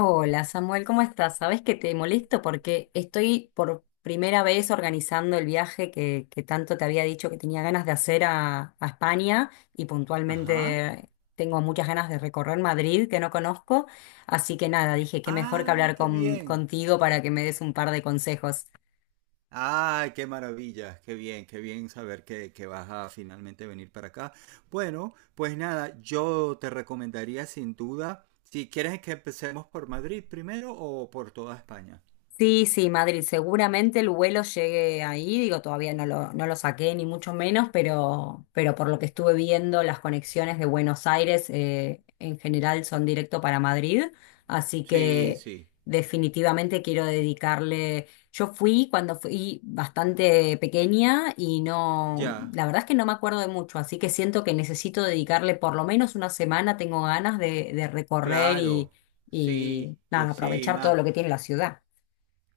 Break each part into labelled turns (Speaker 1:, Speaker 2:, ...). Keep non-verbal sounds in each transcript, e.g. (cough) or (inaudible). Speaker 1: Hola Samuel, ¿cómo estás? Sabes que te molesto porque estoy por primera vez organizando el viaje que tanto te había dicho que tenía ganas de hacer a España y
Speaker 2: Ajá.
Speaker 1: puntualmente tengo muchas ganas de recorrer Madrid que no conozco. Así que nada, dije que mejor que
Speaker 2: ¡Ay,
Speaker 1: hablar
Speaker 2: qué bien!
Speaker 1: contigo para que me des un par de consejos.
Speaker 2: ¡Ay, qué maravilla! Qué bien saber que vas a finalmente venir para acá! Bueno, pues nada, yo te recomendaría sin duda, si quieres que empecemos por Madrid primero o por toda España.
Speaker 1: Sí, sí, Madrid. Seguramente el vuelo llegue ahí. Digo, todavía no lo, no lo saqué, ni mucho menos, pero por lo que estuve viendo, las conexiones de Buenos Aires en general son directo para Madrid. Así
Speaker 2: Sí,
Speaker 1: que
Speaker 2: sí,
Speaker 1: definitivamente quiero dedicarle. Yo fui cuando fui bastante pequeña y no,
Speaker 2: ya,
Speaker 1: la verdad es que no me acuerdo de mucho, así que siento que necesito dedicarle por lo menos una semana. Tengo ganas de recorrer
Speaker 2: claro, sí,
Speaker 1: y
Speaker 2: sí,
Speaker 1: nada,
Speaker 2: sí,
Speaker 1: aprovechar todo
Speaker 2: más.
Speaker 1: lo que tiene la ciudad.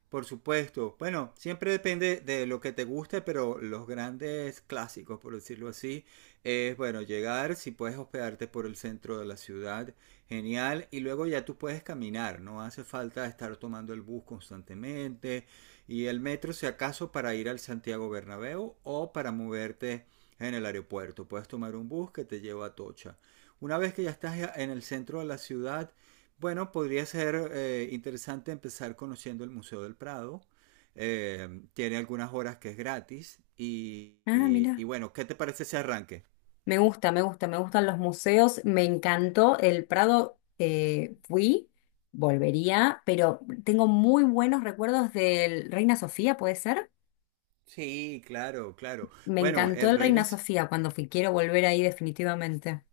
Speaker 2: Por supuesto. Bueno, siempre depende de lo que te guste, pero los grandes clásicos, por decirlo así, es bueno, llegar, si puedes hospedarte por el centro de la ciudad, genial, y luego ya tú puedes caminar, no hace falta estar tomando el bus constantemente y el metro si acaso para ir al Santiago Bernabéu o para moverte en el aeropuerto. Puedes tomar un bus que te lleva a Tocha. Una vez que ya estás en el centro de la ciudad, bueno, podría ser interesante empezar conociendo el Museo del Prado. Tiene algunas horas que es gratis. Y,
Speaker 1: Ah,
Speaker 2: y-
Speaker 1: mira.
Speaker 2: y bueno, ¿qué te parece ese arranque?
Speaker 1: Me gusta, me gusta, me gustan los museos. Me encantó el Prado. Volvería, pero tengo muy buenos recuerdos del Reina Sofía, ¿puede ser?
Speaker 2: Sí, claro, claro.
Speaker 1: Me
Speaker 2: Bueno,
Speaker 1: encantó
Speaker 2: el
Speaker 1: el Reina
Speaker 2: Reinas
Speaker 1: Sofía cuando fui. Quiero volver ahí definitivamente.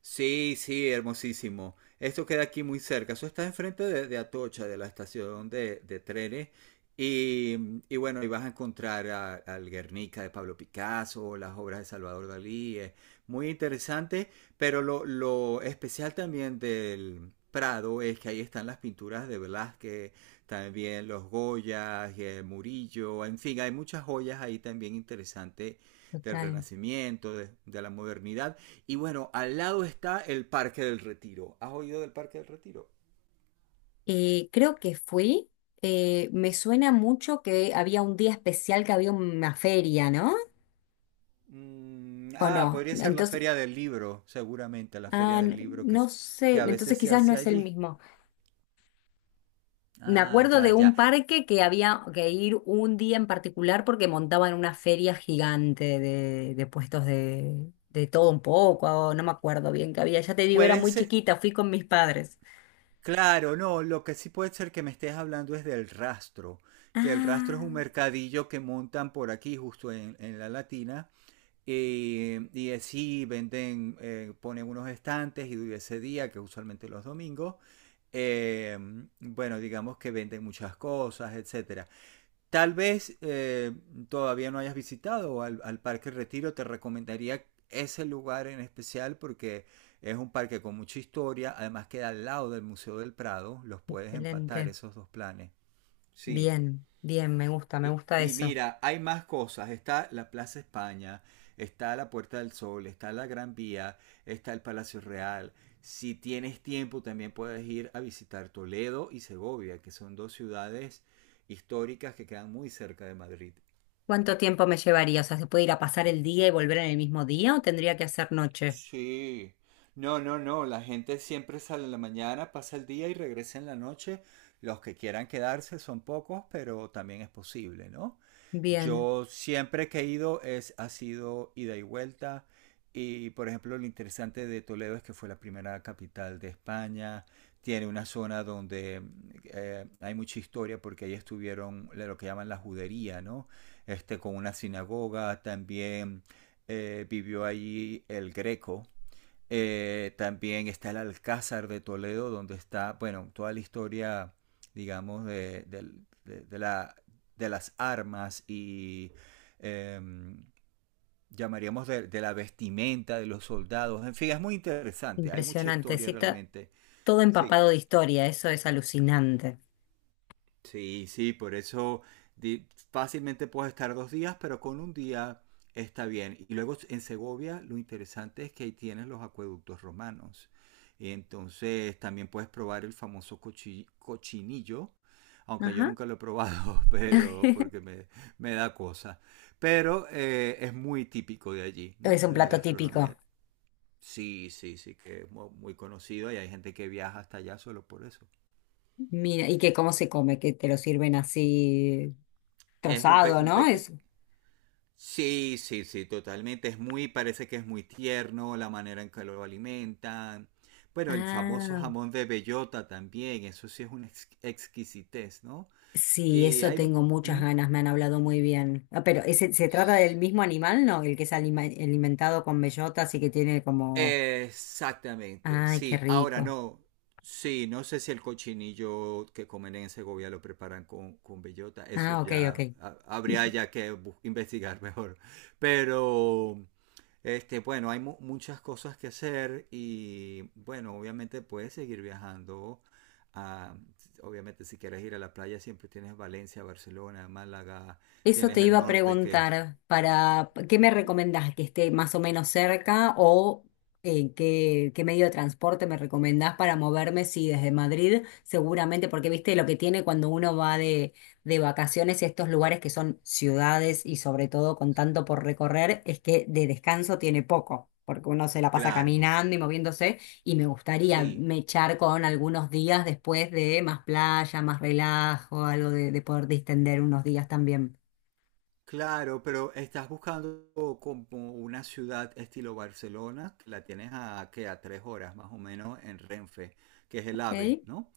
Speaker 2: Sí, sí, hermosísimo. Esto queda aquí muy cerca. Eso está enfrente de Atocha, de la estación de trenes. Y bueno, ahí vas a encontrar al Guernica de Pablo Picasso, las obras de Salvador Dalí. Es muy interesante, pero lo especial también del Prado es que ahí están las pinturas de Velázquez, también los Goyas, Murillo, en fin, hay muchas joyas ahí también interesantes del
Speaker 1: Total.
Speaker 2: Renacimiento, de la modernidad. Y bueno, al lado está el Parque del Retiro. ¿Has oído del Parque del Retiro?
Speaker 1: Creo que fui. Me suena mucho que había un día especial, que había una feria, ¿no? ¿O
Speaker 2: Ah,
Speaker 1: no?
Speaker 2: podría ser la
Speaker 1: Entonces,
Speaker 2: Feria del Libro, seguramente, la
Speaker 1: ah,
Speaker 2: Feria del Libro
Speaker 1: no sé.
Speaker 2: que a veces
Speaker 1: Entonces
Speaker 2: se
Speaker 1: quizás no
Speaker 2: hace
Speaker 1: es el
Speaker 2: allí.
Speaker 1: mismo. Me
Speaker 2: Ah,
Speaker 1: acuerdo
Speaker 2: ya,
Speaker 1: de
Speaker 2: ya.
Speaker 1: un parque que había que ir un día en particular porque montaban una feria gigante de puestos de todo un poco, o no me acuerdo bien qué había. Ya te digo, era
Speaker 2: Puede
Speaker 1: muy
Speaker 2: ser,
Speaker 1: chiquita, fui con mis padres.
Speaker 2: claro, no, lo que sí puede ser que me estés hablando es del rastro, que el rastro es un
Speaker 1: Ah,
Speaker 2: mercadillo que montan por aquí, justo en la Latina. Y así venden, ponen unos estantes y ese día, que usualmente los domingos, eh, bueno, digamos que venden muchas cosas, etcétera. Tal vez todavía no hayas visitado al Parque Retiro, te recomendaría ese lugar en especial porque es un parque con mucha historia, además queda al lado del Museo del Prado, los puedes empatar
Speaker 1: excelente.
Speaker 2: esos dos planes. Sí,
Speaker 1: Bien, bien, me
Speaker 2: y,
Speaker 1: gusta
Speaker 2: y
Speaker 1: eso.
Speaker 2: mira, hay más cosas. Está la Plaza España, está la Puerta del Sol, está la Gran Vía, está el Palacio Real. Si tienes tiempo, también puedes ir a visitar Toledo y Segovia, que son dos ciudades históricas que quedan muy cerca de Madrid.
Speaker 1: ¿Cuánto tiempo me llevaría? O sea, ¿se puede ir a pasar el día y volver en el mismo día o tendría que hacer noche?
Speaker 2: Sí. No, no, no. La gente siempre sale en la mañana, pasa el día y regresa en la noche. Los que quieran quedarse son pocos, pero también es posible, ¿no?
Speaker 1: Bien,
Speaker 2: Yo siempre que he ido ha sido ida y vuelta. Y, por ejemplo, lo interesante de Toledo es que fue la primera capital de España. Tiene una zona donde hay mucha historia porque ahí estuvieron lo que llaman la judería, ¿no? Este, con una sinagoga, también vivió allí el Greco. También está el Alcázar de Toledo, donde está, bueno, toda la historia, digamos, de, de la, de las armas y eh, llamaríamos de la vestimenta de los soldados. En fin, es muy interesante, hay mucha
Speaker 1: impresionante.
Speaker 2: historia
Speaker 1: Sí, está
Speaker 2: realmente.
Speaker 1: todo
Speaker 2: Sí.
Speaker 1: empapado de historia, eso es alucinante.
Speaker 2: Sí, sí, por eso di- fácilmente puedes estar 2 días, pero con un día está bien. Y luego en Segovia lo interesante es que ahí tienes los acueductos romanos. Y entonces también puedes probar el famoso cochinillo, aunque yo
Speaker 1: Ajá.
Speaker 2: nunca lo he probado, (laughs) pero
Speaker 1: (laughs)
Speaker 2: porque me da cosa. Pero es muy típico de allí, ¿no?
Speaker 1: Es un
Speaker 2: La
Speaker 1: plato típico.
Speaker 2: gastronomía. Sí, sí, sí, que es muy conocido y hay gente que viaja hasta allá solo por eso.
Speaker 1: Mira, ¿y que cómo se come? Que te lo sirven así
Speaker 2: Es un, pe-
Speaker 1: trozado,
Speaker 2: un
Speaker 1: ¿no? Es…
Speaker 2: peque- Sí, sí, sí, totalmente. Parece que es muy tierno la manera en que lo alimentan. Bueno, el famoso
Speaker 1: Ah,
Speaker 2: jamón de bellota también, eso sí es una exquisitez, ¿no?
Speaker 1: sí,
Speaker 2: Y
Speaker 1: eso
Speaker 2: hay...
Speaker 1: tengo muchas
Speaker 2: mm,
Speaker 1: ganas, me han hablado muy bien. Ah, pero ese, ¿se trata del mismo animal, no? El que es alimentado con bellotas y que tiene como…
Speaker 2: Exactamente,
Speaker 1: Ay, qué
Speaker 2: sí. Ahora
Speaker 1: rico.
Speaker 2: no, sí, no sé si el cochinillo que comen en Segovia lo preparan con bellota. Eso
Speaker 1: Ah, ok,
Speaker 2: ya
Speaker 1: ok.
Speaker 2: habría
Speaker 1: (laughs)
Speaker 2: ya que investigar (laughs) mejor. Pero, este, bueno, hay muchas cosas que hacer y, bueno, obviamente puedes seguir viajando. a- Obviamente, si quieres ir a la playa, siempre tienes Valencia, Barcelona, Málaga,
Speaker 1: Eso te
Speaker 2: tienes
Speaker 1: iba
Speaker 2: el
Speaker 1: a
Speaker 2: norte que...
Speaker 1: preguntar, para, ¿qué me
Speaker 2: Ujú.
Speaker 1: recomendás? ¿Que esté más o menos cerca o qué, qué medio de transporte me recomendás para moverme? Sí, desde Madrid, seguramente, porque viste lo que tiene cuando uno va de vacaciones y estos lugares que son ciudades y sobre todo con tanto por recorrer, es que de descanso tiene poco, porque uno se la pasa
Speaker 2: Claro,
Speaker 1: caminando y moviéndose y me gustaría
Speaker 2: sí.
Speaker 1: mechar con algunos días después de más playa, más relajo, algo de poder distender unos días también.
Speaker 2: Claro, pero estás buscando como una ciudad estilo Barcelona, que la tienes a, ¿qué?, a 3 horas más o menos en Renfe, que es el AVE,
Speaker 1: Ok.
Speaker 2: ¿no?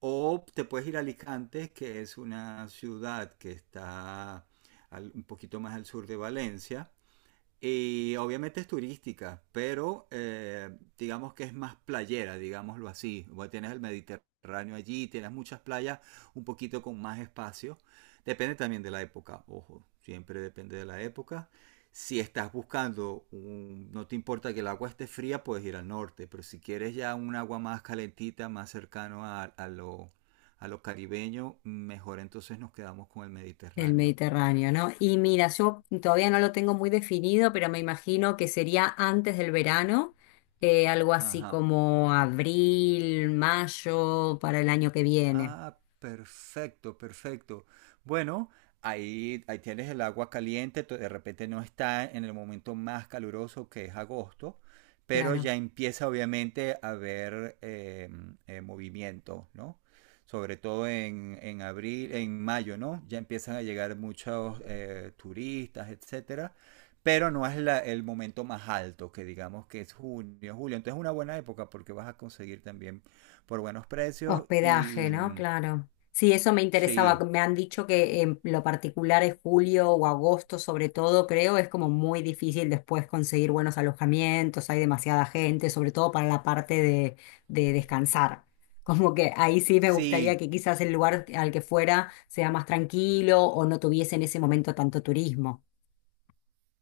Speaker 2: O te puedes ir a Alicante, que es una ciudad que está un poquito más al sur de Valencia, y obviamente es turística, pero digamos que es más playera, digámoslo así. Bueno, tienes el Mediterráneo allí, tienes muchas playas un poquito con más espacio. Depende también de la época, ojo, siempre depende de la época. Si estás buscando, no te importa que el agua esté fría, puedes ir al norte, pero si quieres ya un agua más calentita, más cercano a lo caribeño, mejor entonces nos quedamos con el
Speaker 1: El
Speaker 2: Mediterráneo.
Speaker 1: Mediterráneo, ¿no? Y mira, yo todavía no lo tengo muy definido, pero me imagino que sería antes del verano, algo así
Speaker 2: Ajá.
Speaker 1: como abril, mayo, para el año que viene.
Speaker 2: Ah, perfecto, perfecto. Bueno, ahí tienes el agua caliente, de repente no está en el momento más caluroso que es agosto, pero
Speaker 1: Claro.
Speaker 2: ya empieza obviamente a haber movimiento, ¿no? Sobre todo en abril, en mayo, ¿no? Ya empiezan a llegar muchos turistas, etcétera, pero no es el momento más alto, que digamos que es junio, julio. Entonces es una buena época porque vas a conseguir también por buenos precios
Speaker 1: Hospedaje,
Speaker 2: y
Speaker 1: ¿no? Claro. Sí, eso me interesaba.
Speaker 2: sí,
Speaker 1: Me han dicho que en lo particular es julio o agosto, sobre todo, creo, es como muy difícil después conseguir buenos alojamientos, hay demasiada gente, sobre todo para la parte de descansar. (laughs) Como que ahí sí me gustaría
Speaker 2: sí,
Speaker 1: que quizás el lugar al que fuera sea más tranquilo o no tuviese en ese momento tanto turismo.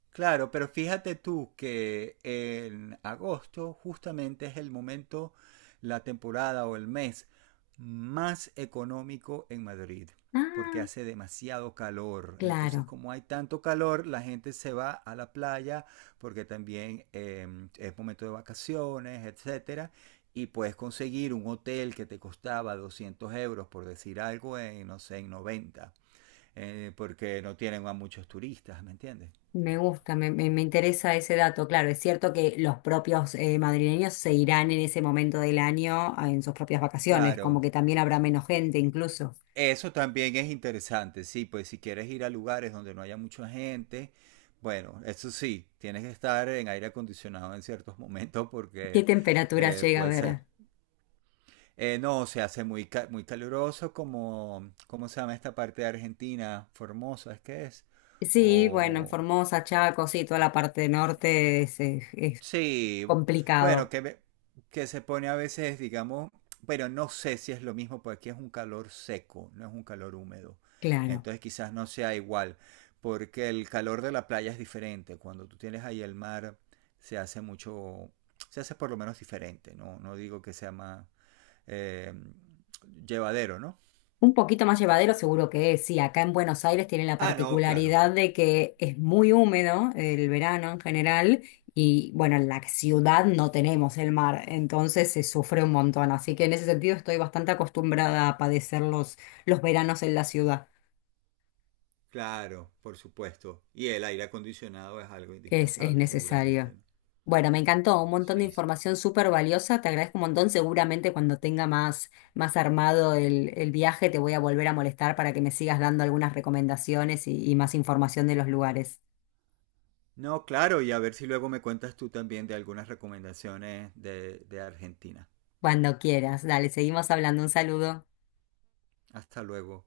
Speaker 2: claro, pero fíjate tú que en agosto justamente es el momento, la temporada o el mes más económico en Madrid, porque
Speaker 1: Ah,
Speaker 2: hace demasiado calor. Entonces,
Speaker 1: claro.
Speaker 2: como hay tanto calor, la gente se va a la playa porque también es momento de vacaciones, etcétera. Y puedes conseguir un hotel que te costaba 200 euros, por decir algo, en, no sé, en 90, porque no tienen a muchos turistas, ¿me entiendes?
Speaker 1: Me gusta, me interesa ese dato. Claro, es cierto que los propios madrileños se irán en ese momento del año en sus propias vacaciones, como
Speaker 2: Claro.
Speaker 1: que también habrá menos gente incluso.
Speaker 2: Eso también es interesante, sí, pues si quieres ir a lugares donde no haya mucha gente, bueno, eso sí, tienes que estar en aire acondicionado en ciertos (laughs) momentos
Speaker 1: ¿Qué
Speaker 2: porque
Speaker 1: temperatura llega a
Speaker 2: puede ser.
Speaker 1: ver?
Speaker 2: No, se hace muy caluroso como, ¿cómo se llama esta parte de Argentina? Formosa, ¿es que es?
Speaker 1: Sí, bueno, en
Speaker 2: O,
Speaker 1: Formosa, Chaco, sí, toda la parte norte es
Speaker 2: Sí, bueno,
Speaker 1: complicado.
Speaker 2: que se pone a veces, digamos, pero no sé si es lo mismo, porque aquí es un calor seco, no es un calor húmedo.
Speaker 1: Claro.
Speaker 2: Entonces quizás no sea igual, porque el calor de la playa es diferente. Cuando tú tienes ahí el mar, se hace mucho, se hace por lo menos diferente, ¿no? No digo que sea más eh, llevadero, ¿no?
Speaker 1: Un poquito más llevadero seguro que es, sí, acá en Buenos Aires tiene la
Speaker 2: Ah, no, claro,
Speaker 1: particularidad de que es muy húmedo el verano en general y bueno, en la ciudad no tenemos el mar, entonces se sufre un montón, así que en ese sentido estoy bastante acostumbrada a padecer los veranos en la ciudad.
Speaker 2: claro, por supuesto. Y el aire acondicionado es algo
Speaker 1: Es
Speaker 2: indispensable, seguramente,
Speaker 1: necesario.
Speaker 2: ¿no?
Speaker 1: Bueno, me encantó, un montón de
Speaker 2: Sí,
Speaker 1: información súper valiosa, te agradezco un montón, seguramente cuando tenga más, más armado el viaje te voy a volver a molestar para que me sigas dando algunas recomendaciones y más información de los lugares.
Speaker 2: no, claro, y a ver si luego me cuentas tú también de algunas recomendaciones de Argentina.
Speaker 1: Cuando quieras, dale, seguimos hablando, un saludo.
Speaker 2: Hasta luego.